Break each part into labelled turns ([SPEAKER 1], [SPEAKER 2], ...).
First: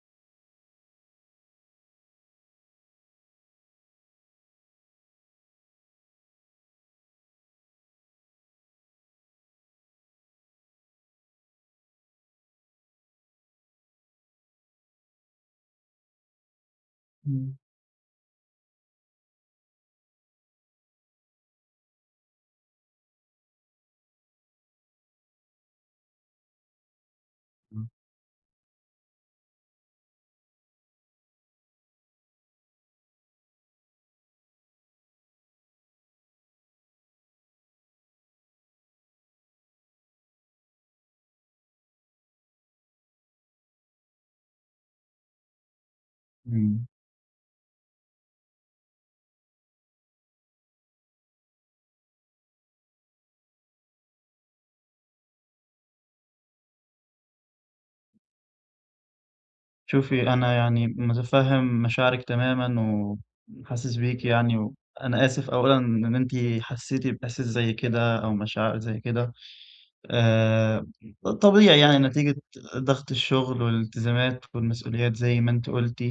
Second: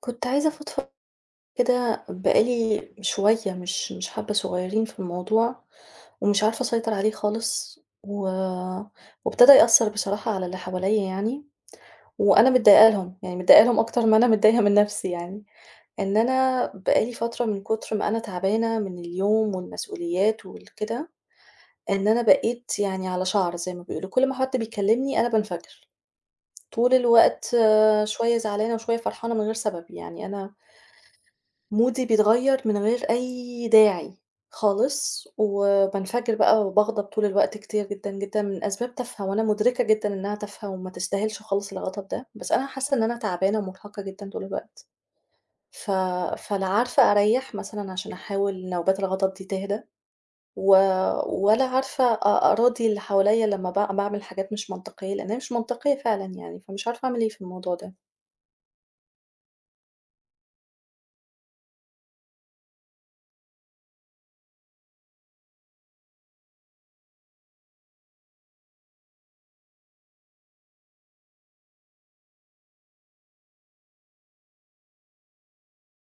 [SPEAKER 1] كنت عايزة أفضفض كده بقى لي شوية مش مش حبة صغيرين في الموضوع، ومش عارفة أسيطر عليه خالص، و وابتدأ يأثر بصراحة على اللي حواليّا يعني، وأنا متضايقة لهم يعني متضايقة لهم أكتر ما أنا متضايقة من نفسي يعني، إن أنا بقى لي فترة
[SPEAKER 2] إمم.
[SPEAKER 1] من كُتر ما أنا تعبانة من اليوم والمسؤوليات وال كده، إن أنا بقيت يعني على شعرة زي ما بيقولوا كل ما حد بيكلمني أنا بانفجر. طول الوقت
[SPEAKER 2] إمم.
[SPEAKER 1] شوية زعلانة وشوية فرحانة من غير سبب يعني أنا مودي بيتغيّر من غير أي داعي خالص، وبانفجر بقى وباغضب طول الوقت كتير جدًا جدًا من أسباب تافهة وأنا مدركة جدًا إنها تافهة وما تستاهلش خالص الغضب ده، بس أنا حاسة إن أنا تعبانة ومرهقة جدًا طول الوقت. ف فلا
[SPEAKER 2] إمم.
[SPEAKER 1] عارفة أريح مثلًا عشان أحاول نوبات الغضب دي تهدا، و ولا عارفة أ أراضي اللي حواليّا لما ب باعمل حاجات مش منطقية؛ لإن هي مش منطقية فعلًا يعني فمش عارفة أعمل إيه في الموضوع ده.
[SPEAKER 2] شوفي أنا يعني متفهم مشاعرِك تمامًا وحاسس بيكِ يعني، وأنا آسف أولًا إن أنتِ حسّيتِ بإحساس زي كده أو مشاعر زي كده، آآ طبيعي يعني نتيجة ضغط الشغل والالتزامات والمسؤوليات زي ما أنتِ قُلتِ،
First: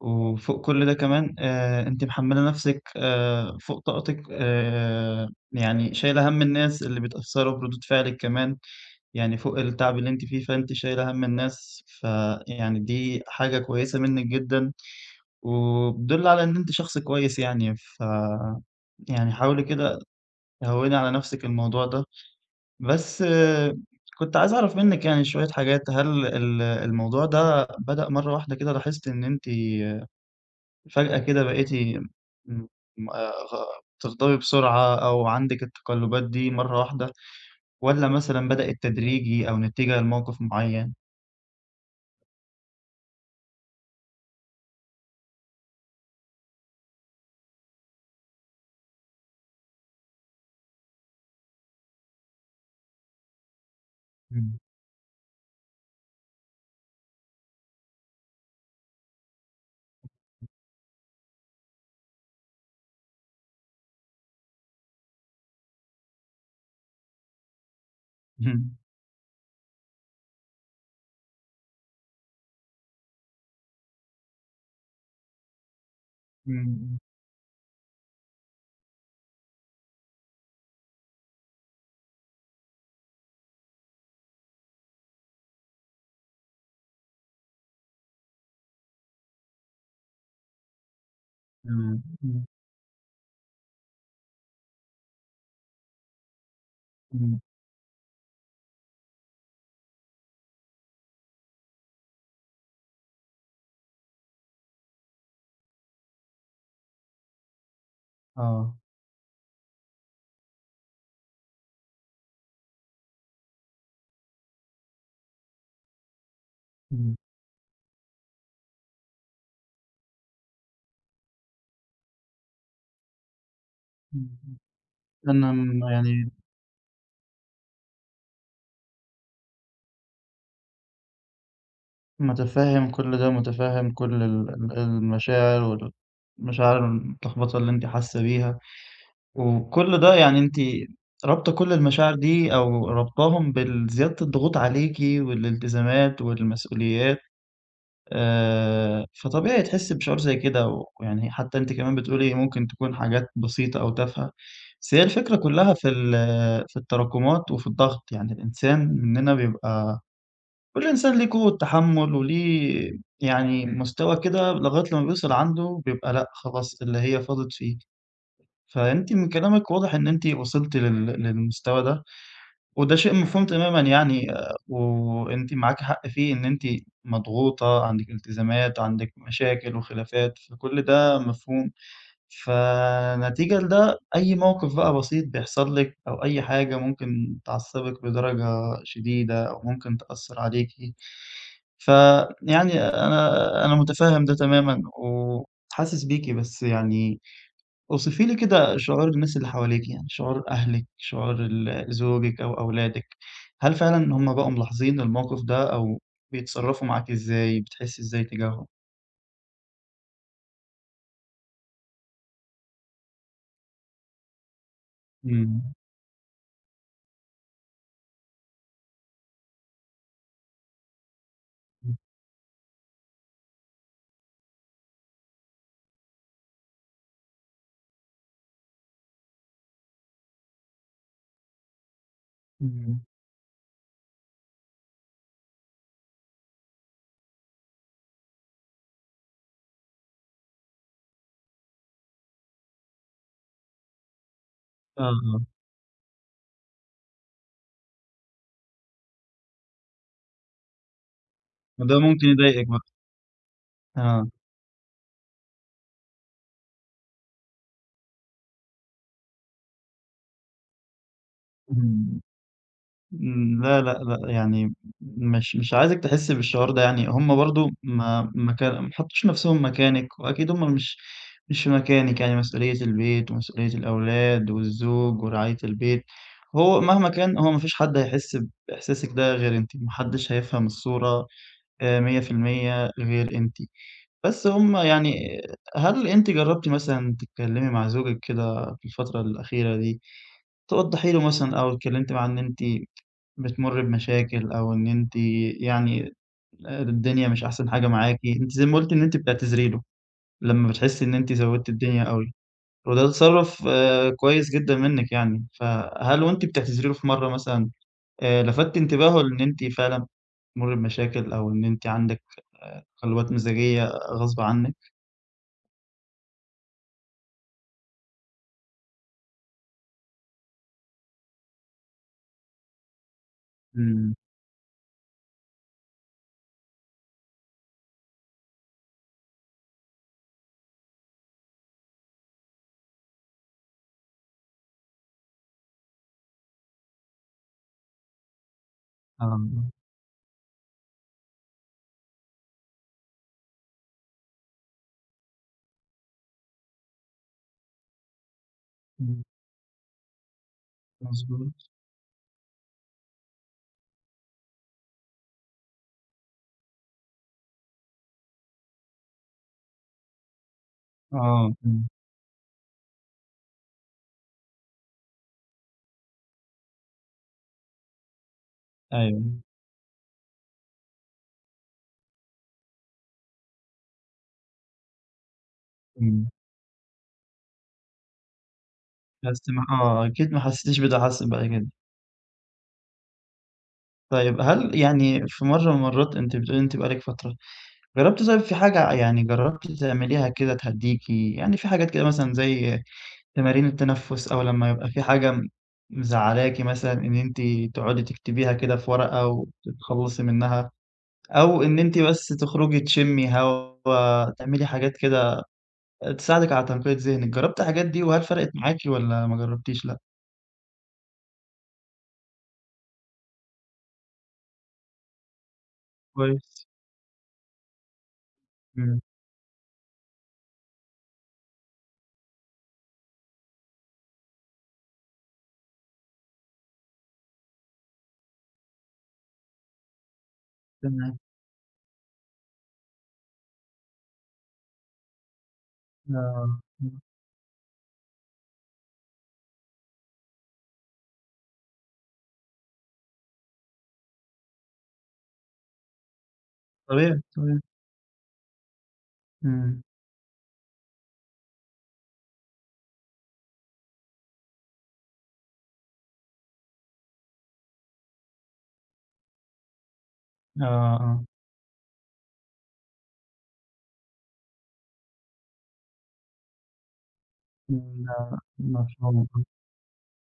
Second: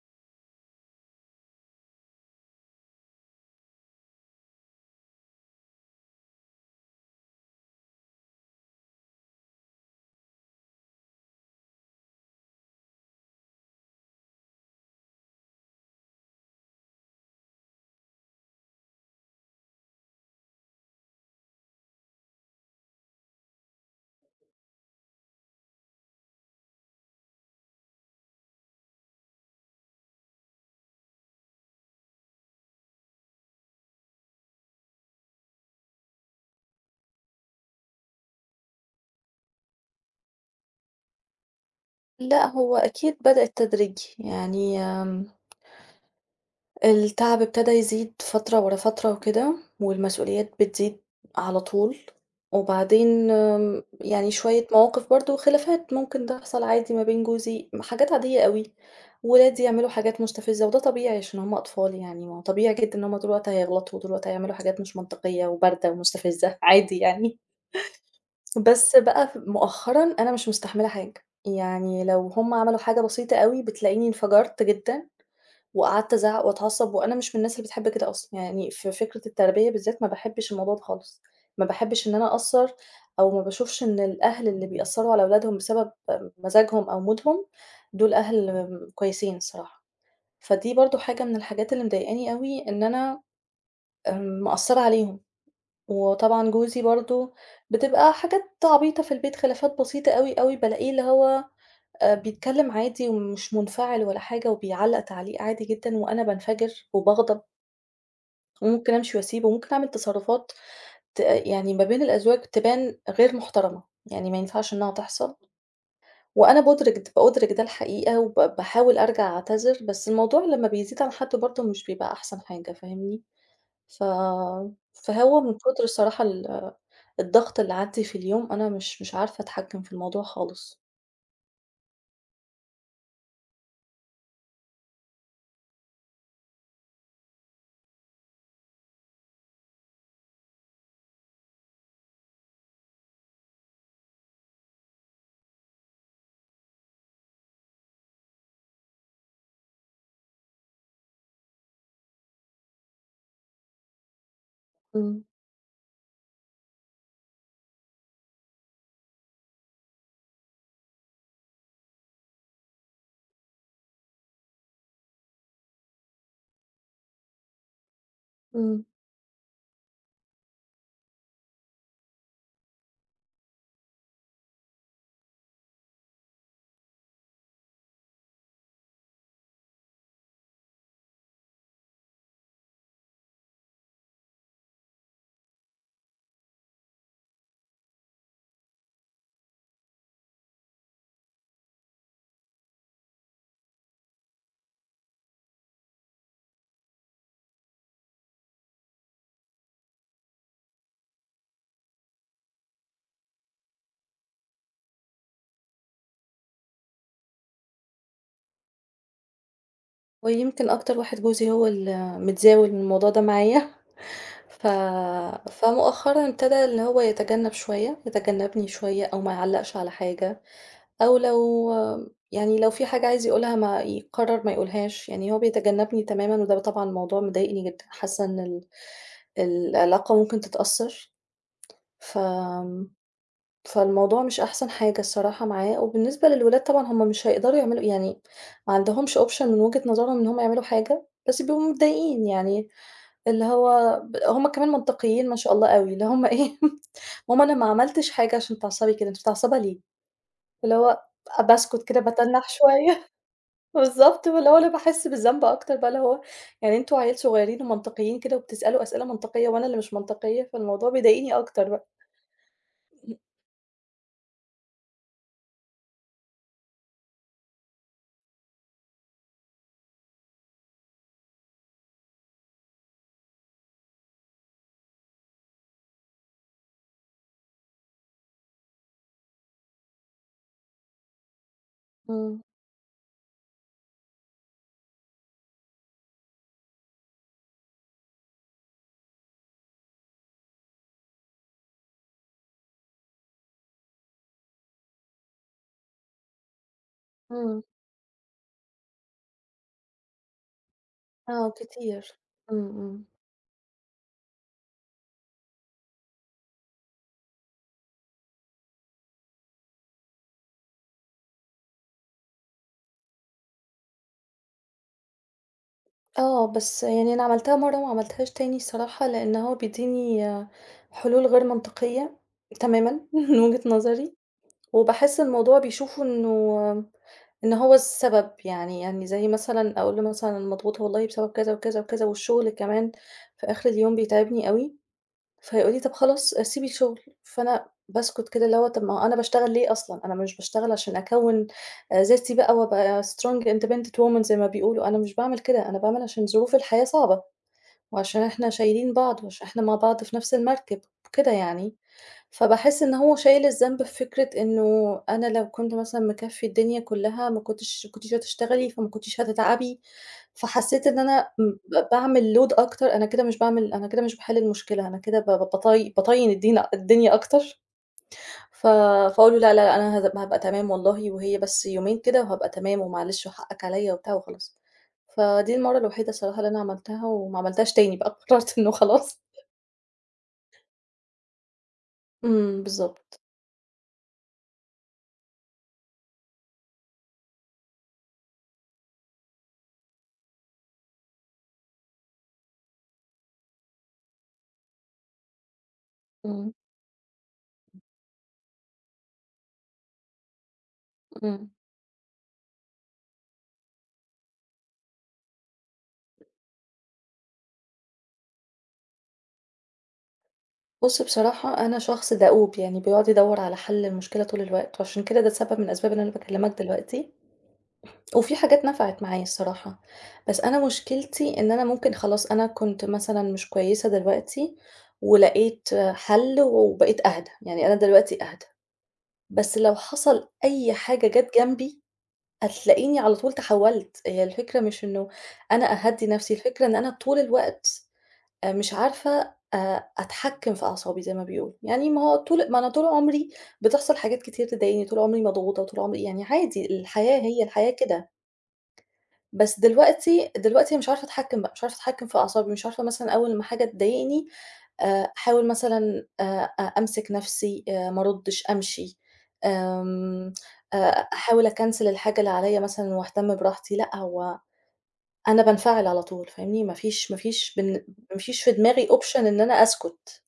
[SPEAKER 2] وفوق كل ده كمان آآ أنتِ محملة نفسِك آآ فوق طاقتِك آآ يعني شايلة هَم الناس اللي بيتأثروا بردود فعلِك كمان. يعني فوق التعب اللي أنتِ فيه فأنتِ شايلة هَم الناس ف يعني دي حاجة كويسة منك جدًا، وبتدل على إن أنتِ شخص كويس يعني ف يعني حاولي كده هوّني على نفسِك الموضوع ده، بس كنت عايز أعرف منِّك يعني شوية حاجات. هل ال الموضوع ده بدأ مرة واحدة كده لاحظتِ إن أنتِ فجأة كده بقيتِ م آآ تغضبي بسرعة أو عندِك التقلبات دي مرة واحدة والّا مثلًا بدئت تدريجي أو نتيجة لموقف معين؟
[SPEAKER 1] لا هو أكيد بدئت تدريجي، يعني آمم التعَب إبتدا يزيد فترة ورا فترة وكده والمسؤوليات بتزيد على طول، وبعدين آمم يعني
[SPEAKER 2] إمم.
[SPEAKER 1] شوية مواقِف برضه وخِلافات ممكن تحصَل عادي ما بين جوزي، م حاجات عادية أوي، ولادي يعملوا حاجات مستفِزّة وده طبيعي عشان هُم أطفال يعني، ما هو طبيعي جدًا إن هُم طُول الوقت هيغلَطوا وطُول الوقت هيعملوا حاجات مش منطقيّة وباردة ومستفِزّة عادي يعني.
[SPEAKER 2] اهم.
[SPEAKER 1] بس بقى ف مؤخرًا، أنا مش مستحملة حاجة، يعني لو هُم عملوا حاجة بسيطة أوي بتلاقيني انفجرت جدًا وقعَدت أزعّق
[SPEAKER 2] إمم،
[SPEAKER 1] وأتعصّب
[SPEAKER 2] إمم.
[SPEAKER 1] وأنا مش من الناس اللي بتحب كده أصلًا، يعني في فكرة التربية بالذات ما باحبّش الموضوع ده خالص، ما باحبّش إن أنا أأثّر أو ما باشوفش إن الأهل اللي بيأثّروا على أولادهم بسبب مزاجهم أو مودهم دول أهل كويسين الصراحة، فدي برضه حاجة من الحاجات اللي
[SPEAKER 2] إمم،
[SPEAKER 1] مضايقاني
[SPEAKER 2] إمم.
[SPEAKER 1] أوي إن أنا آمم، مأثّرة عليهم، وطبعًا جوزي برضه
[SPEAKER 2] إمم.
[SPEAKER 1] بتبقى حاجات عبيطة في البيت، خِلافات بسيطة أوي، أوي، بالاقيه اللي هو آآ بيتكلّم عادي ومش منفعِل ولا حاجة وبيعلّق تعليق عادي جدًا وأنا بانفجر وباغضب.
[SPEAKER 2] آه.
[SPEAKER 1] وممكن أمشي واسيبه وممكن أعمل تصرّفات ت يعني ما بين الأزواج تبان غير محترَمة، يعني ما ينفَعش إنها تحصَل وأنا بادرِك د
[SPEAKER 2] إمم.
[SPEAKER 1] بأُدرِك ده الحقيقة وب باحاول أرجَع أعتذِر بس الموضوع لمّا بيزيد عن حدُّه برضه مش بيبقى أحسَن حاجة فاهمني؟ ف
[SPEAKER 2] امم، امم،
[SPEAKER 1] فهو
[SPEAKER 2] أنا
[SPEAKER 1] من كُتر
[SPEAKER 2] م
[SPEAKER 1] الصراحة
[SPEAKER 2] يعني
[SPEAKER 1] ال الضغط اللي عندي في اليوم أنا مش مش عارفة أتحكِّم في الموضوع خالص.
[SPEAKER 2] متفهِّم كل ده، متفهِّم كل ال ال المشاعر والمشاعر المتلخبطة اللي أنتِ حاسّة بيها وكل ده يعني أنتِ رابطة كل المشاعر دي أو رابطاهم بالزيادة الضغوط عليكِ والالتزامات والمسؤوليات، آآ فطبيعي تحسّي بشعور زي كده ويعني حتى أنتِ كمان بتقول لي ممكن تكون حاجات بسيطة أو تافهة، بس هي
[SPEAKER 1] إمم.
[SPEAKER 2] الفكرة كلها في ال في التراكمات وفي الضغط، يعني الإنسان منّنا بيبقى، كل إنسان ليه قوة تحمُّل وليه يعني مستوى كده لغاية لما بيوصَل عنده بيبقى، لأ خلاص اللي هي فاضِت فيه
[SPEAKER 1] إمم.
[SPEAKER 2] فأنتِ من كلامِك واضح إن أنتِ وصلتِ لل للمستوى ده وده شيء مفهوم تمامًا يعني وأنتِ معاك حق فيه، إن أنتِ مضغوطة، عندِك التزامات وعندِك مشاكل وخلافات، فكل ده مفهوم، فنتيجة لده أي موقف بقى بسيط بيحصَل لِك أو أي حاجة ممكن تعصّبِك بدرجة شديدة أو ممكن تأثّر عليكِ ف يعني أنا أنا متفهِّم ده تمامًا وحاسس بيكِ، بس يعني اوصفي لي كده شعور الناس اللي حواليكِ، يعني شعور أهلِك، شعور ال زوجِك أو أولادِك، هل فعلًا هُم بقوا ملاحظين الموقِف ده أو بيتصرّفوا معاكِ إزاي؟ بتحسّي إزاي إتّجاهم؟
[SPEAKER 1] ويمكن أكتر واحد جوزي هو اللي متزاول من الموضوع ده معايا، ف
[SPEAKER 2] إمم.
[SPEAKER 1] فمؤخرًا ابتدا إن هو يتجنّب شوية، يتجنّبني شوية أو ما يعلّقش على حاجة، أو لو
[SPEAKER 2] إمم.
[SPEAKER 1] يعني لو في حاجة عايز يقولها ما يقرّر ما يقولهاش، يعني هو بيتجنّبني تمامًا وده طبعًا موضوع مضايقني جدًا، حاسّة إن ال العلاقة ممكن تتأثّر، ف
[SPEAKER 2] اهم.
[SPEAKER 1] فالموضوع مش أحسن حاجة الصراحة معايا وبالنسبة للولاد طبعًا هم مش هيقدروا يعملوا يعني ما عندهمش option من وجهة نظرهم إن هم يعملوا حاجة، بس بيبقوا متضايقين يعني اللي هو ب هم كمان منطقيين ما
[SPEAKER 2] أها.
[SPEAKER 1] شاء الله أوي اللي هم إيه، "ماما أنا ما عملتش حاجة عشان تتعصّبي كده، أنتِ متعصّبة ليه؟" اللي هو باسكت
[SPEAKER 2] ده
[SPEAKER 1] كده
[SPEAKER 2] ممكن
[SPEAKER 1] باتنّح
[SPEAKER 2] يضايقِك بقى.
[SPEAKER 1] شوية، بالضبط
[SPEAKER 2] آه.
[SPEAKER 1] واللي هو أنا باحس بالذنب أكتر بقى اللي هو يعني أنتم عيال صغيّرين ومنطقيين كده وبتسألوا أسئلة منطقية وأنا اللي مش منطقية، فالموضوع بيضايقني أكتر بقى.
[SPEAKER 2] إمم. إمم، لا، لأ، لأ، يعني م مش مش عايزِك تحسّي بالشعور ده يعني هم برضه ما ما كا ما حطّوش نَفْسهم مكانِك وأكيد هم مش مش مكانِك، يعني مسؤولية البيت ومسؤولية الأولاد والزوج ورعاية البيت، هو مهما كان هو ما فيش حد هيحس بإحساسِك ده غير أنتِ، ما حدّش هيفهم الصورة آآ مِيّة في
[SPEAKER 1] إمم.
[SPEAKER 2] المِيّة غير أنتِ. بس هم يعني هل أنتِ جرّبتِ مثلًا تتكلِّمي مع زوجِك كده في الفترة الأخيرة دي توضّحي له مثلًا أو اتكلِّمتِ معاه إن أنتِ بتمُرّي بمشاكل أو إن أنتِ يعني الدنيا مش
[SPEAKER 1] إمم.
[SPEAKER 2] أحسن حاجة معاكِ؟ أنتِ زي ما قُلتِ إن أنتِ بتعتذري له لمّا بتحسّي إن أنتِ
[SPEAKER 1] آه
[SPEAKER 2] زوّدتِ الدنيا
[SPEAKER 1] كتير،
[SPEAKER 2] أوي
[SPEAKER 1] إمم. إمم.
[SPEAKER 2] وده تصرُّف كويس جدًا منِّك يعني، فهل وأنتِ بتعتذري له في مرّة مثلًا آآ لفتتِ انتباهه لإن أنتِ فعلًا بتمُرّي بمشاكل أو إن أنتِ عندِك آآ تقلُّبات مزاجية غصب عنِّك؟
[SPEAKER 1] آه، بس يعني أنا عملتها مرّة وما عملتهاش تاني الصراحة، لأن هو بيدّيني حلول غير منطقية تمامًا من وِجهة نظري
[SPEAKER 2] إمم.
[SPEAKER 1] وباحس الموضوع بيشوفه إنه إن هو السبب، يعني يعني زي مثلًا أقوله له مثلًا: "أنا مضغوطة والله." بسبب كذا وكذا وكذا والشغل كمان في آخِر اليوم بيتعِبني أوي. فيقول لي: "طَب خلاص، سيبي الشغل." فأنا باسكُت كده اللي هو طَب ما هو أنا
[SPEAKER 2] آه، آه.
[SPEAKER 1] باشتغل ليه أصلًا؟ أنا مش باشتغل عشان أكوّن آآ ذاتي بقى وأبقى strong independent woman زي ما بيقولوا، أنا مش باعمل كده، أنا باعمل عشان ظروف الحياة صعبة، وعشان إحنا شايلين بعض
[SPEAKER 2] إمم.
[SPEAKER 1] وعشان إحنا مع بعض في نَفس المركِب وكده
[SPEAKER 2] مضبوط.
[SPEAKER 1] يعني، فباحس إن هو شايل الذنب في فكرة إنه أنا لو كنت مثلًا مكفّي الدنيا كلّها ما كنتش ما كنتيش هتشتغلي، فما كنتيش هتتعَبي، فحسّيت إن أنا م
[SPEAKER 2] آه، إمم.
[SPEAKER 1] ب باعمل load أكتر، أنا كده مش باعمل أنا كده مش باحِل المشكلة أنا كده ب ب بط بطيِّن الدينا الدنيا أكتر ف فأقول له:
[SPEAKER 2] أيوه.
[SPEAKER 1] "لا، لا، لأ، أنا هات هابقى تمام والله وهي بس يومين كده وهابقى تمام." ومعلش وحقّك عليَّ وبتاع وخلاص. فدي المرّة الوحيدة
[SPEAKER 2] إمم.
[SPEAKER 1] الصراحة اللي أنا عملتها وما عملتهاش تاني بقى، قرّرت إنّه خلاص.
[SPEAKER 2] بس ما آه أكيد ما حسّيتش بده حصل بعد كده.
[SPEAKER 1] إمم، بالضبط.
[SPEAKER 2] طيب، هل يعني في مرّة من المرّات أنتِ بتقولي إن أنتِ بقالِك فترة، جرّبتِ طيب في حاجة، يعني جرّبتِ تعمليها كده تهدّيكِ، يعني في حاجات كده مثلًا زي تمارين التنفُّس أو لمّا يبقى في حاجة
[SPEAKER 1] إمم.
[SPEAKER 2] مزعّلاكِ مثلًا إن أنتِ تقعُدي تكتبيها كده في ورقة وتتخلّصي منها،
[SPEAKER 1] إمم.
[SPEAKER 2] أو إن أنتِ بس تخرُجي تشمّي هوا، تعملي حاجات كده آآ تساعدِك على تنقية ذهنِك، جرّبتِ الحاجات دي وهل فرقِت معاكِ والّا ما جرّبتيش، لأ؟
[SPEAKER 1] بُصّ، بصراحة أنا شخص دؤوب، يعني بيقعُد يدوّر على حل المشكلة طول الوقت، وعشان كده ده سبب من أسباب اللي أنا باكلّمك
[SPEAKER 2] كويس.
[SPEAKER 1] دلوقتي، وفي حاجات
[SPEAKER 2] إمم.
[SPEAKER 1] نفِعِت معايا الصراحة، بس أنا مشكلتي إن أنا ممكن خلاص، أنا كنت مثلًا مش كويسة دلوقتي ولقيت حَل وبقيت أهدى، يعني أنا دلوقتي أهدى. بس لو حصَل أي حاجة
[SPEAKER 2] تمام.
[SPEAKER 1] جات جنبي هتلاقيني على طول تحوّلت. هي الفكرة مش إنه أنا أهدّي نفسي،
[SPEAKER 2] آه،
[SPEAKER 1] الفكرة إن أنا
[SPEAKER 2] إمم.
[SPEAKER 1] طول الوقت آآ مش عارفة أ أتحكّم في أعصابي زي ما بيقولوا، يعني ما هو طُول ما أنا طُول عُمري بتحصَل حاجات كتير تضايقني، طول عمري مضغوطة وطول عمري يعني عادي الحياة،
[SPEAKER 2] تمام،
[SPEAKER 1] هي
[SPEAKER 2] تمام.
[SPEAKER 1] الحياة كده. بس
[SPEAKER 2] إمم.
[SPEAKER 1] دلوقتي، دلوقتي مش عارفة أتحكم بقى مش عارفة أتحكّم في أعصابي مش عارفة مثلًا أول ما حاجة تضايقني آآ أحاول مثلًا آآ أ أمسك نَفسي، آآ ما أردِّش، أمشي، آمم
[SPEAKER 2] آه،
[SPEAKER 1] آآ
[SPEAKER 2] آه.
[SPEAKER 1] أحاول أكنسل الحاجة اللي عليَّ مثلًا وأهتم براحتي، لأ هو أنا بانفعل على طول فاهمني؟ ما فيش ما فيش بالن
[SPEAKER 2] إمم،
[SPEAKER 1] ما
[SPEAKER 2] ما
[SPEAKER 1] فيش في
[SPEAKER 2] ما
[SPEAKER 1] دماغي
[SPEAKER 2] شاء
[SPEAKER 1] option إن
[SPEAKER 2] الله.
[SPEAKER 1] أنا أسكُت.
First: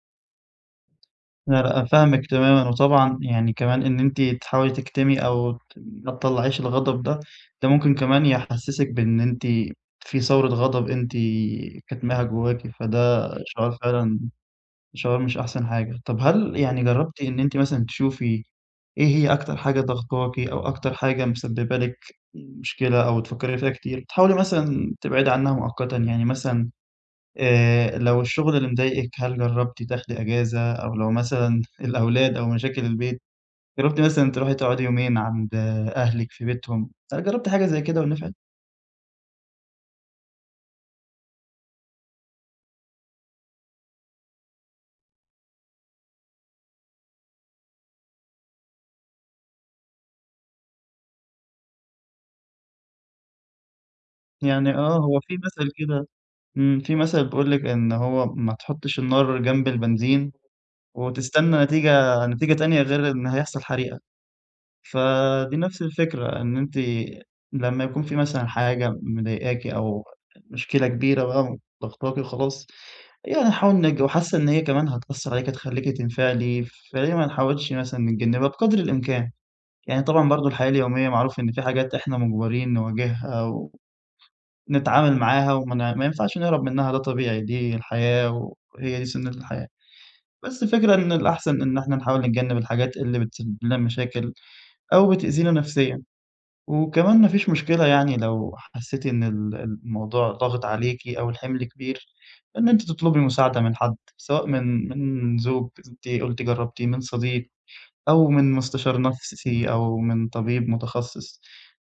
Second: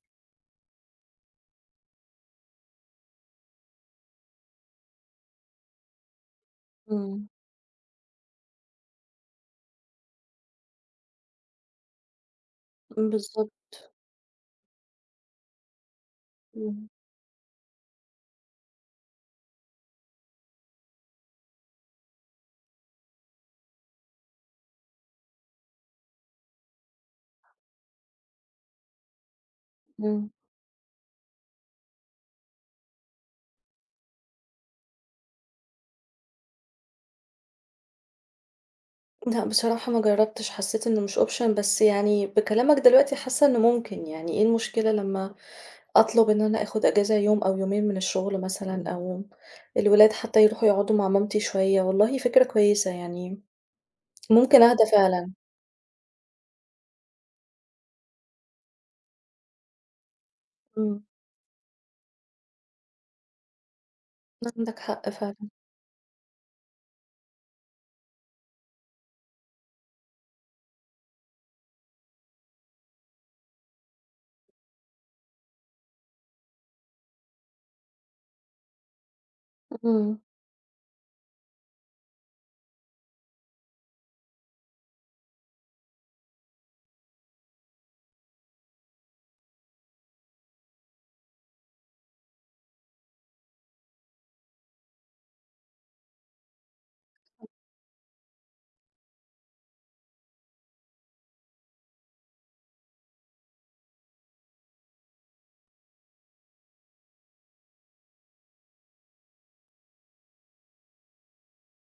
[SPEAKER 2] لا لأ أنا فاهمِك تمامًا وطبعًا يعني كمان إن أنتِ تحاولي تكتمي أو ت ما تطلّعيش الغضب ده،
[SPEAKER 1] إمم.
[SPEAKER 2] ده ممكن كمان يحسسِك بإن أنتِ في ثورة غضب أنتِ كتماها جواكِ
[SPEAKER 1] امم،
[SPEAKER 2] فده شعور
[SPEAKER 1] بالضبط.
[SPEAKER 2] فعلًا شعور مش أحسن حاجة، طَب هل يعني
[SPEAKER 1] إمم.
[SPEAKER 2] جرّبتِ إن أنتِ مثلًا تشوفي إيه هي أكتر حاجة ضغطاكِ أو أكتر حاجة مسبب لِك مشكلة أو بتفكري فيها كتير، تحاولي مثلًا تبعدي عنها مؤقتًا يعني مثلًا، آآ لو الشغل اللي مضايقِك هل جرّبتِ تاخدي
[SPEAKER 1] إمم.
[SPEAKER 2] إجازة، أو لو مثلًا الأولاد أو مشاكل البيت، جرّبتِ مثلًا تروحي تقعدي يومين عند أهلِك في بيتهم هل جرّبتِ حاجة زي كده ونفعت؟
[SPEAKER 1] لأ بصراحة ما جربتش حسيت إنه مش option بس يعني بكلامك دلوقتي، حاسة إنه ممكن يعني إيه المشكلة لمّا أطلب إن أنا آخد إجازة يوم أو يومين من الشغل مثلًا، أو الولاد حتى يروحوا يقعدوا مع مامتي شوية والله فكرة كويسة يعني. ممكن
[SPEAKER 2] يعني
[SPEAKER 1] أهدى
[SPEAKER 2] آه هو
[SPEAKER 1] فعلًا.
[SPEAKER 2] في مثل كده إمم في مثل بيقول لِك إن هو ما تحطش النار جنب البنزين
[SPEAKER 1] إمم.
[SPEAKER 2] وتستنى نتيجة نتيجة تانية غير إن هيحصل حريقة.
[SPEAKER 1] عندك
[SPEAKER 2] ف
[SPEAKER 1] حق فعلًا.
[SPEAKER 2] دي نفس الفكرة إن أنتِ لمّا يكون في مثلًا حاجة مضايقاكِ أو مشكلة كبيرة بقى وضغطاكِ وخلاص، يعني نحاول نج وحاسة إن هي كمان هتأثر عليكِ هتخلّيكِ تنفعلي فليه ما نحاولش مثلًا نتجنبها بقدر الإمكان، يعني
[SPEAKER 1] إمم.
[SPEAKER 2] طبعًا برضه الحياة اليومية معروف إن في حاجات إحنا مجبرين نواجهها و نتعامل معاها وما ما ينفعش نهرب منها ده طبيعي دي الحياة وهي دي سُنة الحياة، بس الفكرة إن الأحسن إن إحنا نحاول نتجنب الحاجات اللي بتسبب لنا مشاكل أو بتأذينا نفسيًا، وكمان ما فيش
[SPEAKER 1] بالضبط.
[SPEAKER 2] مشكلة يعني لو حسيتِ إن ال الموضوع ضاغط عليكِ أو الحِمل كبير إن أنتِ تطلبي مساعدة من حد، سواء من من زوج أنتِ قلتِ جرّبتِه من صديق أو من مستشار نفسي أو من طبيب متخصص،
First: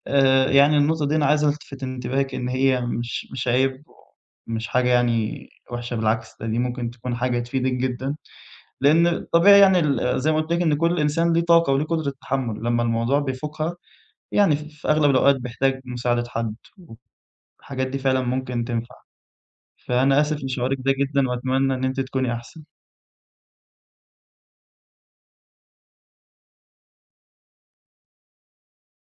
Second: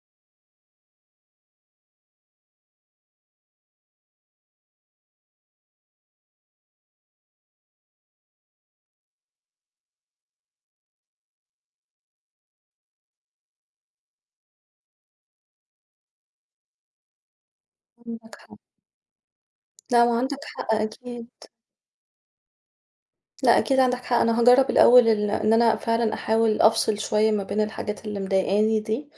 [SPEAKER 2] آآ يعني النقطة دي أنا عايز ألتفت انتباهِك إن هي مش مش عيب ومش حاجة يعني وحشة بالعكس ده دي ممكن تكون حاجة تفيدِك جدًا، لأن الطبيعي يعني ال زي ما قُلت لِك إن كل إنسان له طاقة وليه قدرة تحمل لمّا الموضوع بيفوقها يعني ف في أغلب الأوقات بيحتاج مساعدة حد، والحاجات دي فعلًا
[SPEAKER 1] عندك حق.
[SPEAKER 2] ممكن تنفع.
[SPEAKER 1] لا ما هو
[SPEAKER 2] فأنا
[SPEAKER 1] عندك
[SPEAKER 2] آسف
[SPEAKER 1] حق
[SPEAKER 2] لشعورِك ده
[SPEAKER 1] أكيد.
[SPEAKER 2] جدًا وأتمنى إن أنتِ تكوني أحسن.
[SPEAKER 1] لأ أكيد عندك حق، أنا هاجرب الأول ال إن أنا فعلًا أحاول أفصل شوية ما بين الحاجات اللي مضايقاني دي،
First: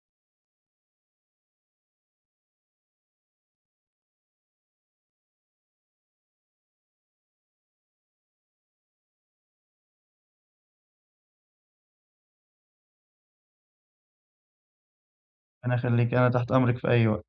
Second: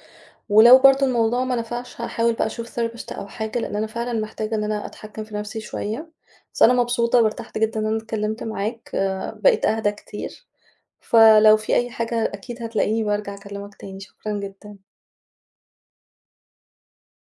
[SPEAKER 1] ولو برضه الموضوع ما نفعش هاحاول بقى أشوف therapist أو حاجة لأن أنا فعلًا محتاجة إن أنا أتحكم في نفسي شوية، بس أنا مبسوطة وارتحت جدًا إن أنا اتكلمت معاك آآ بقيت أهدى كتير، فلو في أي حاجة أكيد هتلاقيني بارجع أكلمك تاني شكرًا جدًا.
[SPEAKER 2] ربنا يخلّيكِ أنا تحت أمرِك في أي وقت.